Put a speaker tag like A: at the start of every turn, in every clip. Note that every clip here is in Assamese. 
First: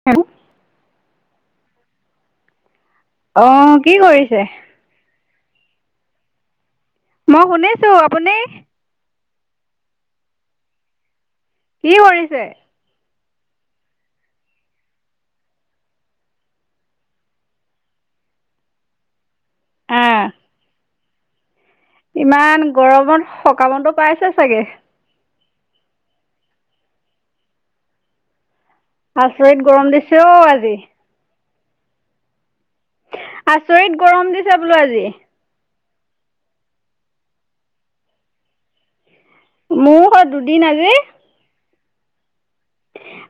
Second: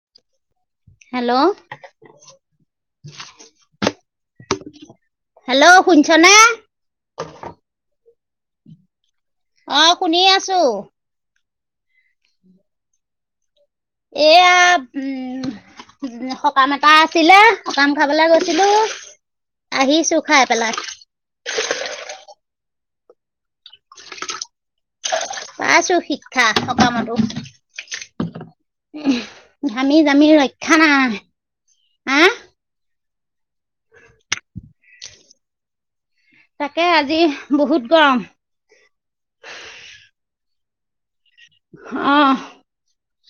A: [unintelligible]
B: হেল্ল'
A: অ', কি কৰিছে?
B: হেল্ল', শুনিছনে?
A: মই শুনিছোঁ, আপুনি?
B: অ', শুনি আছোঁ।
A: কি কৰিছে?
B: এইয়া, উম সকাম এটা আছিলে, সকাম খাবলে গৈছিলোঁ। আহিছোঁ
A: আহ
B: খাই পেলাই।
A: ইমান গৰমত, সকামতো পাইছে চাগে।
B: পাইছোঁ শিক্ষা সকামতো।
A: আচৰিত গৰম
B: ঘামি
A: দিছে
B: জামি
A: অ' আজি।
B: ৰক্ষা নাই। হা
A: আচৰিত গৰম দিছে বোলো আজি।
B: তাকে আজি বহুত গৰম।
A: মোৰ সৈ দুদিন আজি।
B: অ'।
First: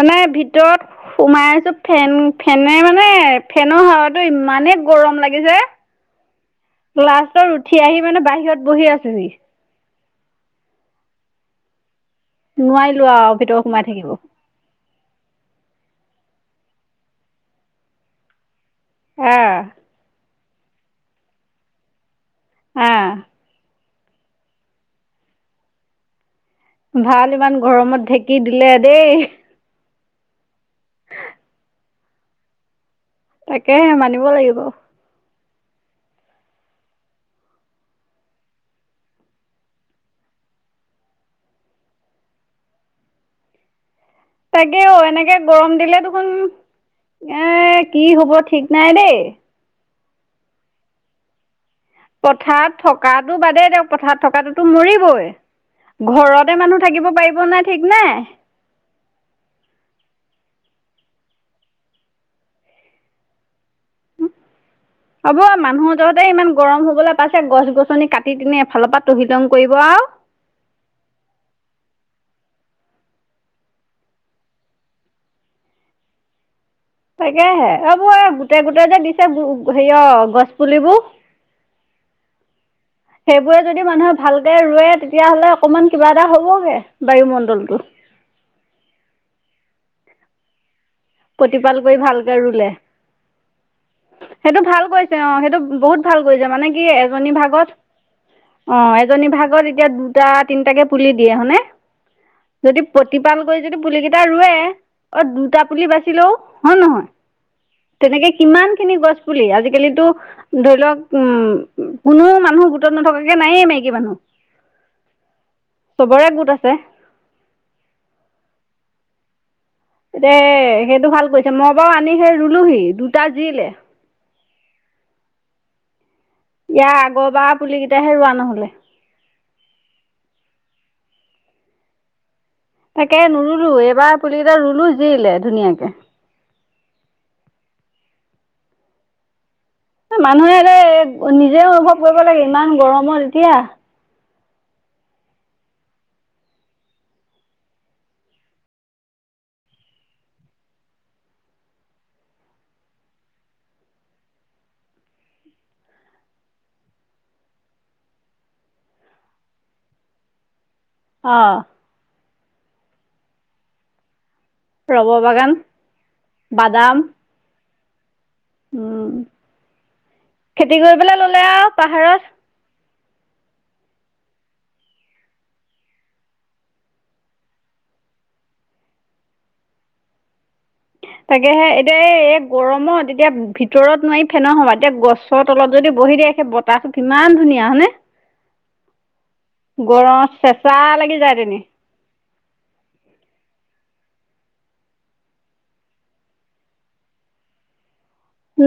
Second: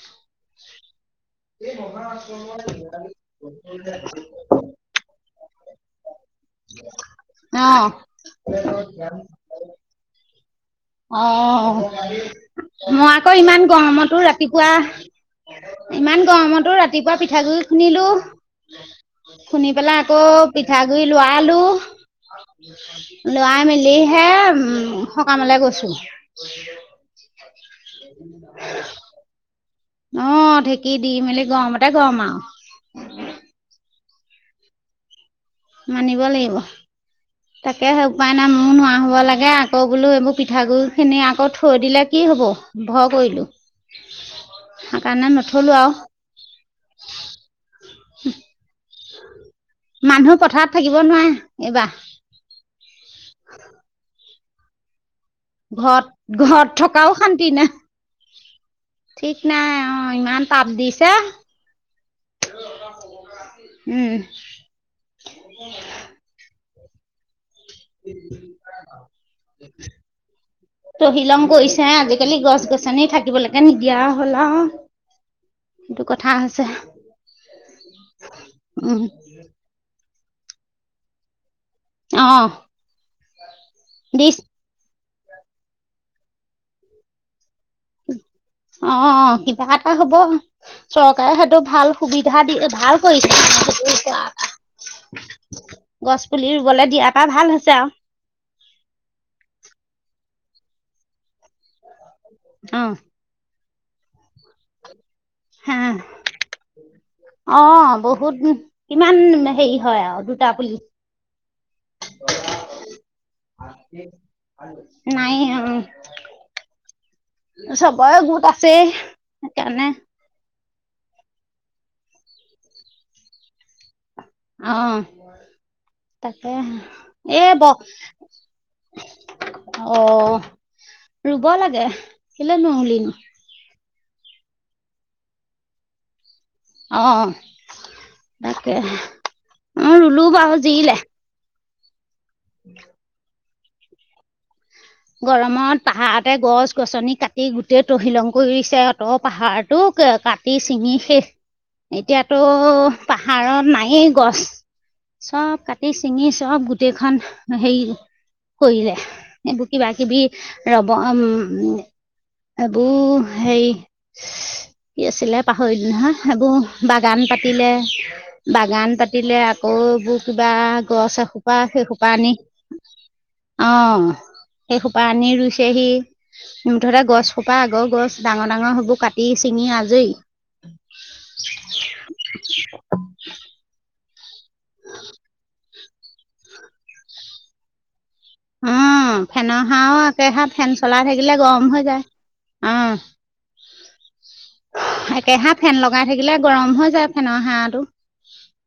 A: মানে ভিতৰত সোমাই আছোঁ। ফেন ফেনে মানে ফেনৰ হাৱাটো ইমানে গৰম লাগিছে। লাষ্টত
B: অ
A: উঠি আহি মানে বাহিৰত বহি আছোঁহি!
B: অ',
A: নোৱাৰিলো
B: মই আক
A: আৰু
B: ইমান
A: ভিতৰত সোমাই থাকিব।
B: গৰমতো ৰা তিপুৱা, ইমান গৰমতো ৰাতিপুৱা পিঠাগুড়ি খুন্দিলোঁ।
A: আহ
B: খুন্দি পেলাই আকৌ পিঠাগুড়ি লোৱালো।
A: আহ
B: লৰাই মেলিহে উম সকামলে গৈছোঁ।
A: ভাল ইমান গৰমত ঢেঁকী দিলে দেই।
B: অঁ ঢেঁকী দি মেলি গৰমতে গৰম আও।
A: তাকেহে মানিব লাগিব।
B: মানিব লাগিব। তাকেহে উপায় নাই। মোৰো নোৱা হ'ব লাগে, আকৌ বোলো এইবোৰ পিঠাগুড়িখিনি আকৌ থৈ দিলে কি হ'ব। ভয় কৰিলোঁ।
A: তাকে অ'
B: সেইকাৰণে
A: এনেকে
B: নথলো
A: গৰম
B: আৰু।
A: দিলে দেখোন, এ কি হ'ব ঠিক নাই দেই
B: মানুহ পথাৰত থাকিব নোৱাৰে, এইবাৰ।
A: পথাৰত থকাটো বাদেই দিয়ক, পথাৰত থকাটোতো মৰিবই।
B: ঘৰত
A: ঘৰতে
B: ঘৰত
A: মানুহ
B: থকাও
A: থাকিব পাৰিব
B: শান্তি
A: নাই ঠিক নাই।
B: ঠিক নাই, অ' ইমান তাপ দিছে। উম।
A: হ'ব মানুহৰ যহতে ইমান গৰম হ'বলে পাইছে, গছ গছনি কাটি দিনে এফালৰ পৰা তহিলং কৰিব আও।
B: তহিলং কৰিছে, আজিকালি গছ গছনি থাকিবলেকে নিদিয়া হল আও। সেইটো কথা হৈছে।
A: তাকেহে এইবোৰ গোটেই গোটেই যে
B: উম,
A: দিছে হেৰিয় গছ পুলিবোৰ।
B: অঁ।
A: সেইবোৰে যদি মানুহে ভালকে ৰুৱে তে তেতিয়াহ'লে অকণমান কিবা এটা হ'বগে, বায়ুমণ্ডলটো।
B: অ' কিবা এটা হব। চৰকাৰে সেইটো
A: প্ৰতিপাল
B: ভাল
A: কৰি ভালকে
B: সুবিধা দি,
A: ৰুলে
B: ভাল কৰিছে
A: অ' সেইটো বহুত
B: গছ
A: ভাল
B: পুলি
A: কৰিছে মানে কি
B: ৰুবলৈ দিয়া পৰা
A: এজনী
B: ভাল
A: ভাগত
B: হৈছে আৰু
A: অ' এজনী ভাগত এতিয়া দুটা তিনটাকে পুলি দিয়ে হয়নে, যদি
B: অ',
A: ত্ৰিপাল কৰি যদি পুলি কেইটা ৰুৱে, অ' দুটা
B: হা
A: পুলি বাচিলেও হয় নে নহয়।
B: অ',
A: তেনেকে
B: বহুত
A: কিমান খিনি গছ পুলি,
B: হেৰি হয়
A: আজিকালিতো
B: আৰু দুটা পুলি
A: ধৰি লওক উম। কোনো মানুহ গোটত নথকাকে নায়ে মাইকী মানুহ।
B: নাইয়ে অ'।
A: চবৰে গোট আছে।
B: চবৰে গোট আছে সেইকাৰণে।
A: তে সেইটো ভাল কৰিছে। মই বাৰু আনি সেই ৰুলোহি দুটা জিলে।
B: অ'। তাকেহে
A: ইয়াৰ
B: এ
A: আগৰবাৰ
B: বক্স
A: পুলিকেইটাহে ৰোৱা নহ'লে
B: অ' ৰুব লাগে। কেলে নুৰুলি?
A: তাকে নুৰুলো এইবাৰ পুলি কেইটা ৰুলো জিলে ধুনীয়াকে।
B: অ' তাকে। অ', ৰুলো
A: মানুহে
B: বাৰু
A: এ
B: জিলে
A: নিজে অনুভৱ কৰিব লাগে ইমান গৰমত এতিয়া।
B: গৰমত পাহাৰতে গছ-গছনি কাটি গোটেই তহিলং কৰিছে। অ' পাহাৰটোক কাটি চিঙি শেষ। এতিয়াতো পাহাৰত নায়েই গছ। চব কাটি ছিঙি চব গোটেইখন হেৰি কৰিলে এই। কিবা কিবি ৰব উম।
A: অ'
B: সেইবোৰ হেৰি। কি
A: ৰবাৰ
B: আছিলে
A: বাগান
B: পাহৰিলো নহয়, সেইবোৰ
A: বাদাম
B: বাগান পাতিলে। বাগান
A: উম,
B: পাতিলে। আকৌ এইবোৰ কিবা
A: খেতি কৰি
B: গছ
A: পেলাই ল'লে
B: এসোপা
A: আৰু
B: সেই সোপা
A: পাহাৰত
B: আনি। অ'। সেই সোপা আনি ৰুইছেহি। মুঠতে গছ সোপা আগৰ গছ ডাঙৰ ডাঙৰ সেইবোৰ কাটি ছিঙি আজৰি।
A: তাকেহে এতিয়া এই এই গৰমত এতিয়া ভিতৰত নোৱাৰি ফেনোৰ হাৱাত এতিয়া গছত তলত। যদি বহি দিয়ে সেই বতাহটো কিমান ধুনীয়া হয় নে?
B: অ' ফেনৰ হাৱাও একেহাৰ
A: চেঁচা
B: ফেন চলাই
A: লাগি যায়
B: থাকিলে
A: তেনে
B: গৰম হৈ যায়। অ'। একেহাৰে ফেন লগাই থাকিলে গৰম হৈ যায় ফেনৰ হাৱাটো।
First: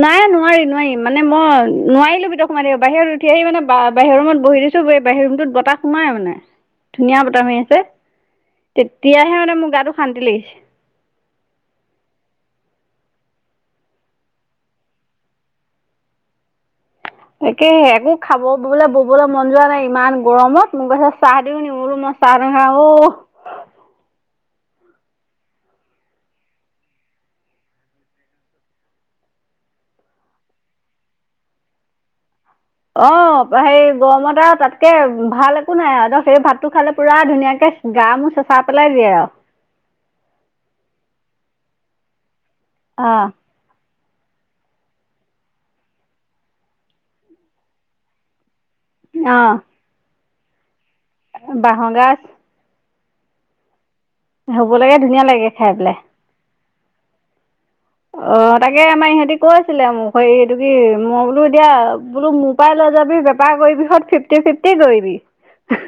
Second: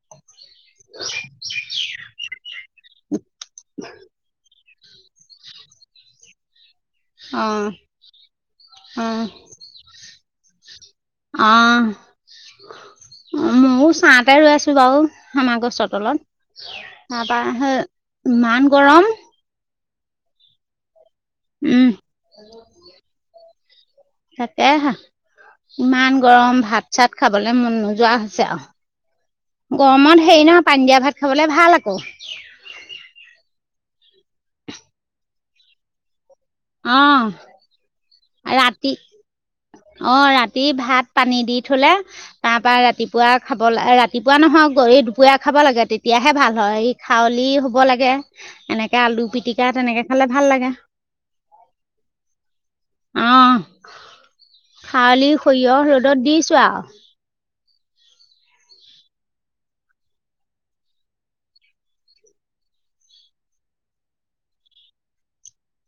A: নাই নোৱাৰি নোৱাৰি মানে, মই নোৱাৰিলো ভিতৰত সোমাই থাকিব। বাহিৰত উঠি আহি মানে বা বাহিৰৰ ৰুমত বহি দিছো। এই বাহিৰ ৰুমত বতাহ সোমাই মানে। ধুনীয়া বতাহ
B: অ
A: মাৰি আছে। তেতিয়াহে
B: অ
A: মানে মোৰ গাটো শান্তি লাগিছে।
B: আ। উম, ময়ও চাতে ৰৈ আছো বাৰু আমাৰ গছৰ তলত। তাৰপা সেই
A: তাকেহে, একো খাব
B: ইমান
A: ববলে
B: গৰম
A: ববলে মন যোৱা নাই ইমান গৰমত মোক গৈছে চাহ দি।
B: উম।
A: ম‌ই চাহ নাখাওঁ ঔ।
B: তাকে হে, ইমান গৰম ভাত-চাত খাবলে মন নোযোৱা হৈছে আৰু। গৰমত হেৰি নহয় পানী দিয়া ভাত খাবলে ভাল আকৌ।
A: অ' সেই গৰমত আৰু তাতকে ভাল একো নাই আৰু সেই ভাতটো খালে
B: অ
A: পুৰা ধুনীয়াকে। [inaudible]
B: ৰাতি অ' ৰাতি ভাত পানী দি থলে তাৰ পা
A: অঁ
B: ৰাতিপুৱা খাব ল ৰাতিপুৱা নহয় গৰ দুপৰীয়া খাব লাগে। তেতিয়াহে ভাল হয় এই খাৱলি হ'ব লাগে
A: [inaudible]
B: এনেকে আলু
A: অঁ
B: পিটিকা তেনেকে খালে ভাল লাগে।
A: বাঁহৰ গাজ
B: অ
A: হ'বলৈকে ধুনীয়া
B: খাৱলি
A: লাগে খাই
B: সৰিয়হ
A: পেলাই
B: ৰ'দত দিছো আৰু
A: অ তাকে আমাৰ ইহঁতি কৈ আছিলে মোক হে এইটো কি মই বোলো এতিয়া বোলো তই লৈ যাবি বেপাৰ কৰিবিহত ফিফট ফিফটি কৰিবি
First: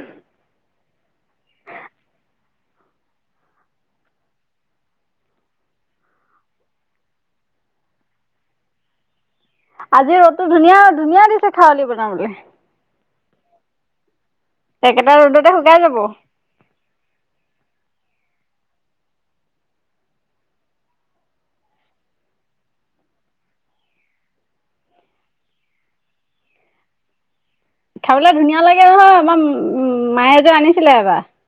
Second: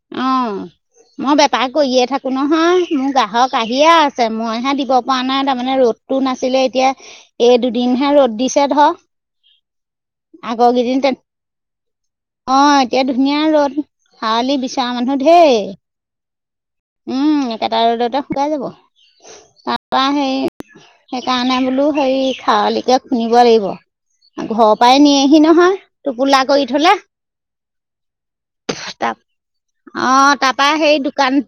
B: অ। মই বেপাৰ কৰিয়ে থাকো নহয় মোৰ গ্ৰাহক আহিয়ে আছে মইহে দিব পৰা নাই তাৰমানে ৰ'দ। টো নাছিলে এতিয়া, এই দুদিনহে ৰ'দ দিছে ধৰ।
A: আজি ৰ'দটো
B: আগৰ
A: ধুনীয়া
B: কেইদিন
A: ধুনীয়া দিছে খউলি বনাবলৈ।
B: অ', এতিয়া ধুনীয়া ৰ'দ হাৱলি বিচৰা
A: একেটা
B: মানুহ
A: ৰ'দতে
B: ঢেৰ।
A: শুকাই যাব
B: উম, একেটা ৰ'দতে শুকাই যাব। তাৰপৰা সেই সেইকাৰণে বোলো হেৰি খাৰলিকে খুন্দিব লাগিব। ঘৰৰ পৰাই নিয়েহি নহয় টোপোলা কৰি থ'লে।
A: খাবলৈ ধুনীয়া লাগে
B: তাৰ
A: নহয় আমাৰ।
B: অ
A: মায়ে যে
B: তাৰ পৰা
A: আনিছিলে
B: সেই
A: এবাৰ
B: দোকান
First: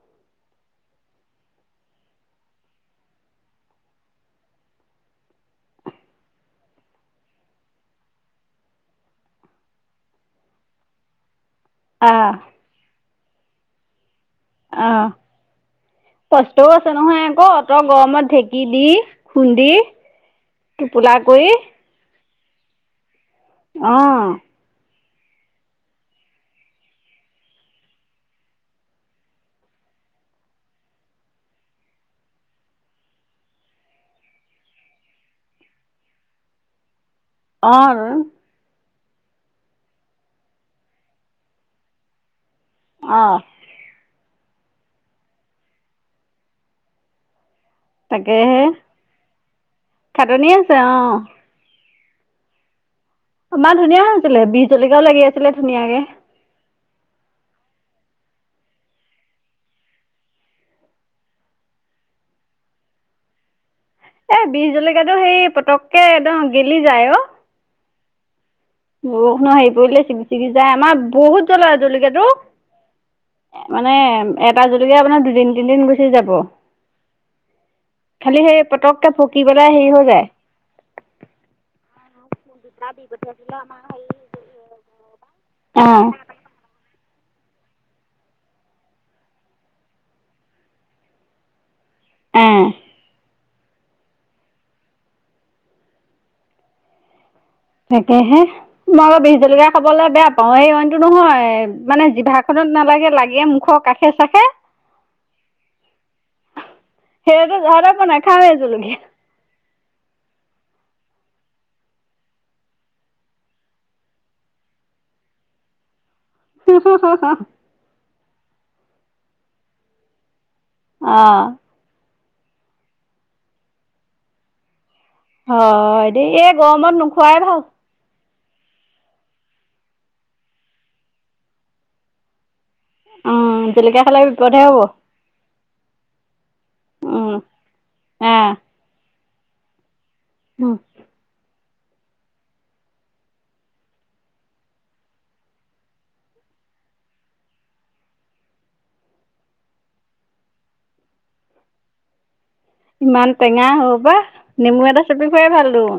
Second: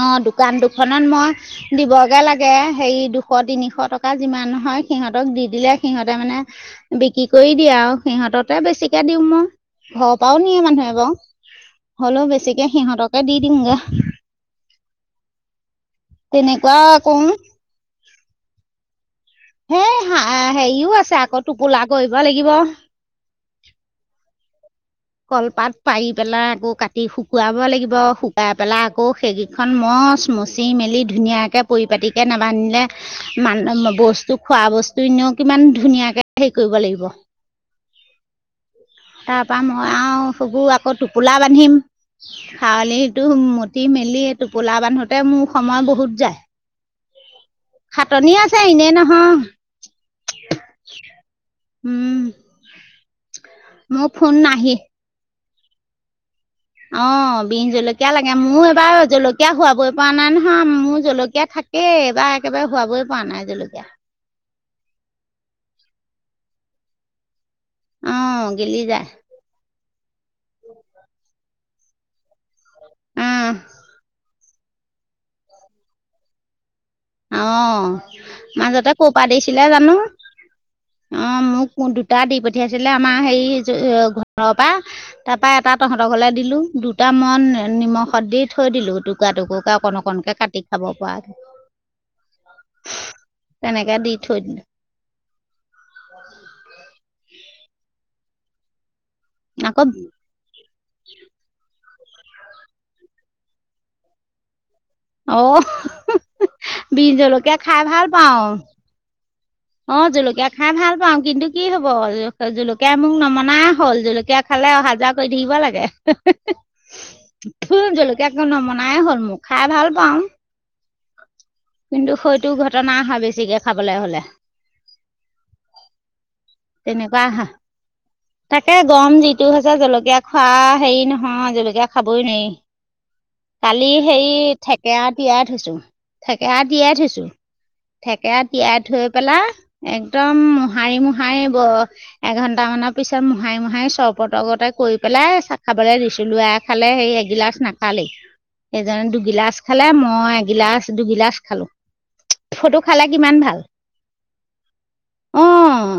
B: অ দোকান দুখনত মই। দিবগে লাগে হেৰি দুশ তিনিশ টকা যিমানহয় সিহঁতক দি দিলে সিহঁতে মানে। বিক্ৰী কৰি দিয়া আৰু সিহঁততে বেছিকে দিওঁ মই। ঘৰৰ পৰাও নিয়ে মানুহে বাৰু হ'লেও
A: আহ
B: বেছিকে সিহঁতকে দি দিং গে।
A: আহ, কষ্টও
B: তেনেকুৱা
A: আছে নহয়
B: কৰোঁ
A: আকৌ অত গৰমত ঢেঁকী দি। খুন্দি
B: হেই হ হেৰিও
A: টোপোলা
B: আছে আকৌ
A: কৰি
B: টোপোলা কৰিব লাগিব।
A: অঁ।
B: কলপাত পাৰি পেলাই আকৌ কাটি শুকুৱাব লাগিব শুকাই পেলাই আকৌ হেৰি। খন মচ, মচি মেলি ধুনীয়াকৈ পৰিপাাটিকে নাবান্ধিলে। মান বস্তু খোৱা বস্তু এনেও কিমান ধুনীয়াকে হেৰি কৰিব লাগিব।
A: অ,
B: তাৰ পৰা মই আৰু সবোৰ আকৌ টোপোলা বান্ধিম। খাৱলিটো
A: অঁ
B: মতি মেলি টোপোলা বান্ধোতে মোৰ সময় বহুত যায়। খাটনি আছে
A: তাকেহে
B: এনে নহয়।
A: খাটনি আছে অঁ।
B: উম,
A: আমাৰ ধুনীয়া
B: মোৰ ফোন
A: হৈছিলে, বি
B: নাহি
A: জলকীয়াও লাগি আছিলে ধুনীয়াকে।
B: অ বিন জলকীয়া লাগে মোৰ এবাৰ জলকীয়া খোৱাবই পৰা নাই নহয় মোৰ জলকীয়া থাক। এই এইবাৰ একেবাৰে শোৱাবই পৰা নাই জলকীয়া।
A: এ বি জলকীয়াটো সেই পতককে একদম গেলি যায় অ।
B: অ,
A: বৰষুণৰ হেৰি পৰিলে চিগি চিগি যায়, আমাৰ বহুত জ্বলা জলকীয়াটো।
B: অহ
A: এ মানে এটা জলকীয়া আপোনাৰ দুদিন তিনদিন গুচি যাব।
B: আহ,
A: খালি সেই
B: মাজতে
A: পতককে
B: ক পৰা
A: পকি
B: দিছিলে
A: পেলাই হেৰি
B: জানো?
A: হৈ যায়।
B: অ, মোক দুটা দি পঠিয়াইছিলে আমাৰ হেৰি। এ ঘৰৰ পৰা তাৰ পৰা এটা
A: অ',
B: তহঁতৰ ঘলে। দিলো দুটামান নিমখত দি থৈ দিলো টুকুৰা টুকুকে অকন অকনকে কাটি খাব পৰাকে।
A: অঁ,
B: তেনেকে দি থৈ দিলো। [inaudible]
A: তাকয়েহে, মই আকৌ বিহ জলকীয়া
B: আকৌ
A: খাবলৈ বেয়া। অ এই [unintelligible] নহয় মানে জিভাখনত নালাগে লাগে মুখৰ কাষে চাষে।
B: অহ বিহ জলকীয়া খাই
A: [unintelligible] নেখাও এ জুলকীয়া।
B: অ, জলকীয়া খাই ভাল পাও কিন্তু কি হব, জলকীয়া মোক নমনা হ'ল, জলকীয়া। খালে অহা যোৱা কৰি থাকিব লাগে।
A: [unintelligible]
B: জলকীয়া আকৌ নমনাই হ'ল মোক খাই ভাল পাওঁ।
A: অ'।
B: কিন্তু সৈটো ঘটনা হয় বেছিকে খাবলে হলে।
A: অ', এতিয়া এই গৰমত
B: তেনেকুৱা আহা
A: নোখোৱাই ভাল।
B: তাকে গৰম যিটো হৈছে জলকীয়া খোৱা হেৰি নহয় জলকীয়া খাবই নোৱাৰি।
A: উম,
B: কালি
A: জলকীয়া খালে
B: হেৰী
A: বিপদহে হ'ব।
B: থেকেৰা তিয়াই থৈছোঁ, থেকেৰা তিয়াই থৈছোঁ।
A: উম,
B: থেকেৰা
A: আহ
B: তিয়াই থৈ পেলা, একদম
A: উম।
B: নে মোহাৰিব এঘণ্টামানৰ পিছত মোহাৰি মোহাই চৰ্পতগতে কৰি পেলাই চা-খাবলে দিছোঁ। লৰাই খালে হেৰী এগিলাচ নাখালেই। এজনে দুগিলাচ খালে, মই এগিলাচ দুগিলাচ খালোঁ। ফটো খালে
A: ইমান
B: কিমান ভাল
A: টেঙা সসোপা, নেমু এটা চেপি খুৱাই ভাল
B: অ
A: দোন।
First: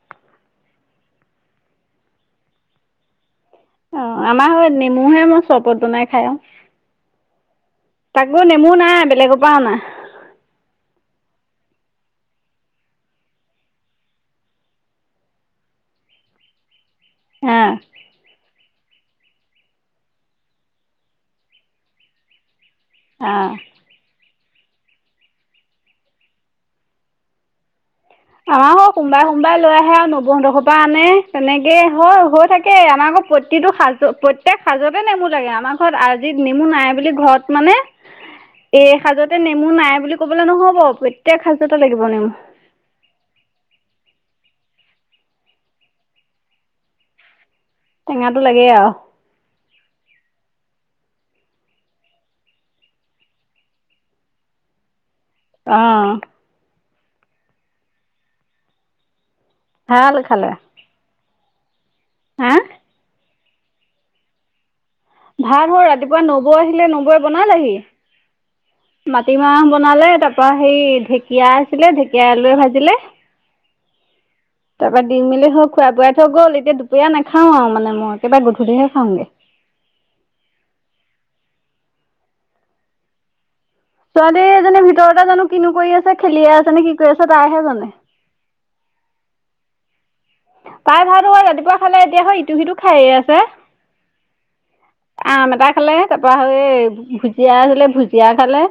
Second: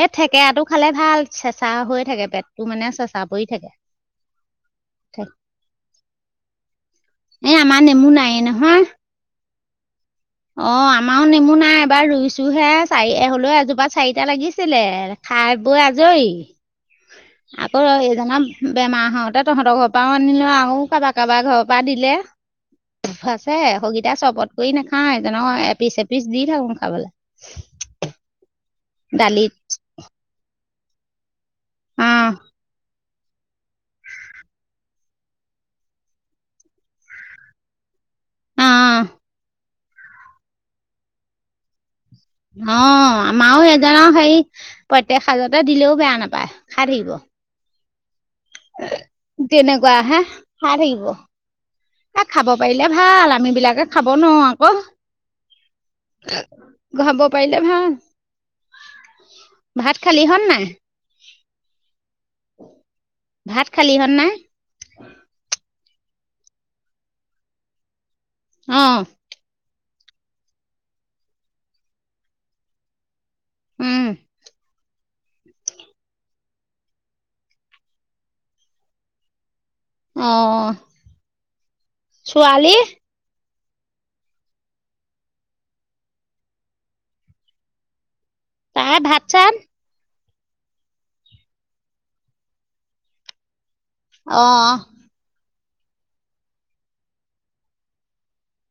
B: এই থেকেৰাটো খালে ভাল, চেঁচা হৈ থাকে পেটটো মানে চেঁচা পৰি থাকে।
A: অ', আমাৰ সৈ নেমুহে মই চৰবত বনাই খাই আৰু।
B: এ আমাৰ নেমু
A: তাকো
B: নাইয়ে
A: নেমু
B: নহয়।
A: নাই বেলেগপা অনা।
B: অ', আমাও নেমু নাই এইবাৰ ৰুইছোহে, চাৰি হলেও এজোপা চাৰিটা লাগিছিলে। খাই বৈ আজৰি।
A: অ',
B: আকৌ এইজনৰ বেমাৰ হওঁতে তহঁতৰ ঘৰপাও আনিলো আৰু কাবা কাবা ঘৰৰ পৰা দিলে। আছে
A: অ',
B: সৈগিতা চৰবত কৰি নাখায়, এইজনক এপিচ, এপিচ দি থাকো খাবলে।
A: আমাৰো সোনবাই,
B: দালিত
A: সোমবাই লৈ আহে আৰু নবৌহঁতৰ ঘৰৰ পৰা আনে। তেনেকে হয়
B: অ'
A: হৈ থাকে, আমাৰ ঘৰত প্ৰত্ প্ৰতিটো সাজ প্ৰত্যেক সাজতে নেমু লাগে, আমাৰ ঘৰত আজি নেমু নাই বুলি ঘৰত মানে এই
B: অ'
A: সাঁজতে নেমু নাই বুলি ক'বলে নহ'ব, প্ৰত্যেক সাজতে লাগিব নেমু।
B: অ', আমাৰো এইজনক হেই প্ৰত্যেক সাজতে দিলেও বেয়া নাপায়, খাই থাকিব।
A: টেঙাটো লাগেই আৰু।
B: তেনেকুৱাহে, খাই থাকিব। এ, খাব পাৰিলে ভাল, আমি বিলাকে খাব নোৱাৰোঁ আকৌ।
A: অ'।
B: খাব পাৰিলে ভাল। ভাত
A: ভাল
B: খালিহঁত নাই?
A: আ?
B: ভাত খালিহঁত নাই?
A: ভাত হ ৰাতিপুৱা নবৌ আহিলে, নবৌৱে বনালেহি।
B: অ'।
A: মাটিমাহ বনালে তাপা হেই ঢেঁকীয়া আছিলে, ঢেকীয়াই আলুৱে ভাজিলে।
B: উম।
A: তাপা দি মেলি হ খোৱা বোৱাই থৈ গ'ল, এতিয়া দুপৰীয়া নেখাওঁ আৰু মানে মই একেবা গধূলহে খাওঁগে।
B: অ', ছোৱালী?
A: ছোৱালী এজনী ভিতৰতে জানোঁ কিনো কৰি আছে, খেলিয়ে আছেনে কি কৰি আছে তাইহে জানে।
B: তাই ভাত চাত?
A: তাই ভাত হেই ৰাতিপুৱা খালে, এতিয়া হৈ ইটো সিটো খাইয়ে আছে।
B: অ'।
A: আম এটা খালে, তাৰপৰা হৈ ভুজিয়া আছিলে ভুজিয়া খালে।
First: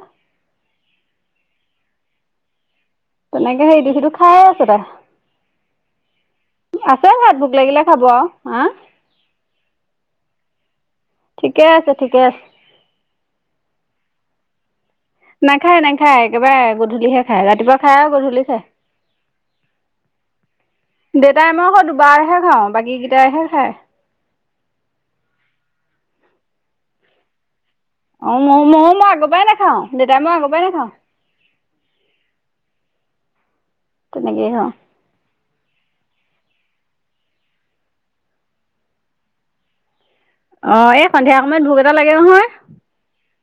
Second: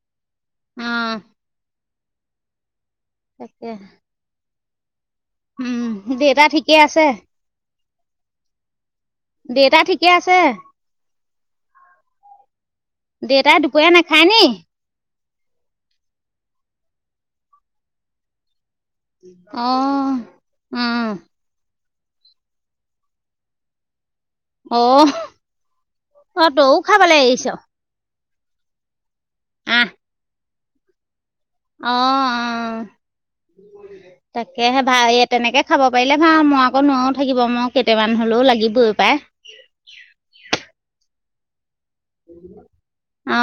B: অ'।
A: তেনেকে
B: তাকে
A: ইটো সিটো খাই আছে তাই।
B: উম দেউতা ঠিকে
A: আছে ভাত ভোক লাগিলে খাব আৰু হা!
B: দেতা ঠিকে আছে?
A: ঠিকে আছে, ঠিকে আছে।
B: দেউতাই দুপৰীয়া নাখায় নি?
A: নাখায়, নাখায়, একেবাৰে গধূলিহে খায়, ৰাতিপুৱা খায় আৰু গধূলি খায়।
B: অ, উম।
A: দেউতাই মই আকৌ দুবাৰহে খাওঁ, বাকীকেইটাইহে খায়।
B: অ, অ, তও খাবলে এৰিছ?
A: অ, ম ময়ো মই আগ পৰাই নাখাওঁ,
B: আহ
A: দেউাই মই আগৰ পৰাই নাখাওঁ।
B: অ, আহ,
A: তেনেকেই খাওঁ
B: তাকেহে। তেনেকৈ খাব পাৰিলে ভাল, মই আকৌ নোৱাৰোও থাকিব, মই কেইটামান হ'লেও লাগিবই পায়।
A: অ, এই সন্ধিয়া সময়ত ভোক এটা লাগে নহয়।
B: অ।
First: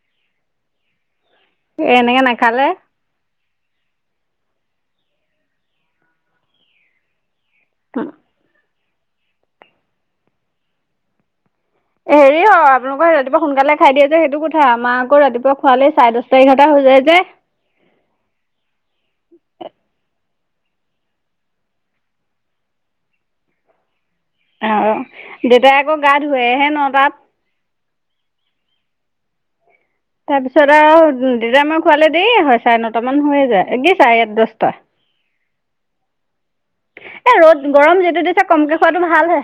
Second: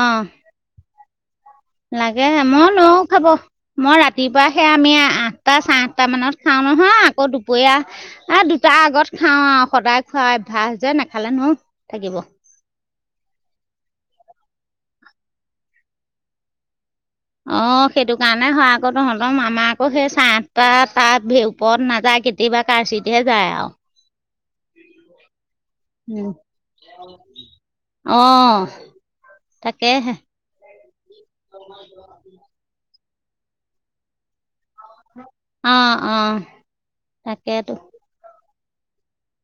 A: এনেকে
B: লাগে,
A: নাখালে
B: মই নোৱাৰোঁ খাব। মই ৰাতিপুৱা সেই আমি আঠটা-চাৰে আঠটা মানত খাও নহয়, আকৌ দুপ দুপৰীয়া এ দুটা আগত খাও আৰু, সদায় খুৱাই অভ্যাস যে নাখালে নোৱাৰোঁ।
A: হেৰি [unintelligible] আপোনালোকে ৰাতিপুৱা সোনকালে খাই দিয়ে যে সেইটো কথা, আমাৰ আকৌ ৰাতিপুৱা খোৱালেই চাৰে দহ- এঘাৰটা বাজি যায় যে।
B: অ, সেইটো কাৰণে হয় আকৌ তহঁতৰ, আমাৰ আকৌ সেই চাৰে আঠটা তাত- ওপৰত নাযায়, কেতিয়াবা কাৰচিতহে যায় আৰু।
A: অঁ, দেউতাই আকৌ গা
B: উম
A: ধুৱেহে নটাত।
B: অ, তাকে হে।
A: তাৰপিছত আৰু দেতাই মই খোৱালে দেৰিয়েই হয়, চাৰে নটামান হৈয়ে যায়, কি চাৰে দহটা।
B: অ, অ, তাকেতো।
A: পিছে কমকে খোৱাটো ভাল হে।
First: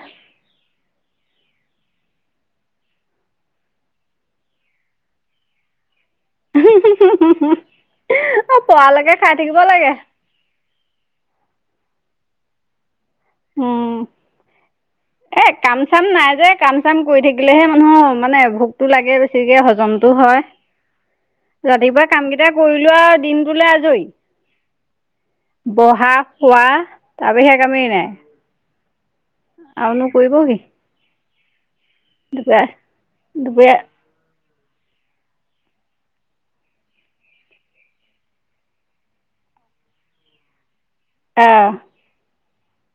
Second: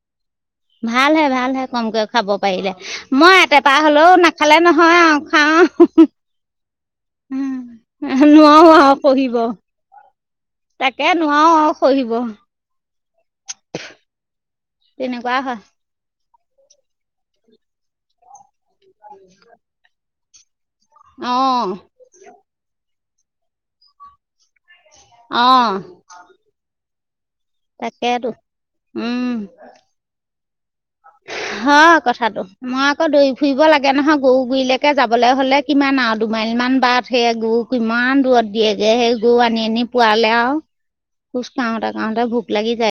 B: ভাল হে, ভাল হে, কমকে খাব পাৰিলে। মই এবাৰ হ'লেও নাখালে নহয় আৰু, খাও। উম,
A: অ
B: নোৱাৰো আৰু
A: পৰালৈকে খাই
B: সহিব।
A: থাকিব লাগে
B: তাকে, নোৱাৰো আৰু সহিব।
A: উম,
B: তেনেকুৱা
A: এ
B: হয়
A: কাম চাম নাই যে, কাম-চাম কৰি থাকিলেহে মানুহৰ মানে ভোকতো লাগে বেছিকে, হজমতটো হয়।
B: অ
A: ৰাতিপুৱাই কামকেইটা কৰিলো আৰু দিনটোলৈ আজৰি।
B: অ
A: বহা, খোৱা, তাৰ বাহিৰে কামেই
B: তাকেতো, উম।
A: আৰু নো কৰিব কি?
B: হয় কথাাতটো,
A: দুপৰীয়া
B: মই আকৌ দৌৰি ফুৰিব
A: দুপৰীয়া
B: লাগে নহয়, গৰু গুৰিলে কৈ যাবলৈ হ'লে কিমান আৰু দুমাইলমান বাট, সেই গৰু কিমান দূৰত দিয়েগৈ, সেই গৰু আনি-আনি পোৱালে আৰু
A: [inaudible]
B: খোজ কাঢ়োতে- কাঢ়োতে ভোক লাগি যায়।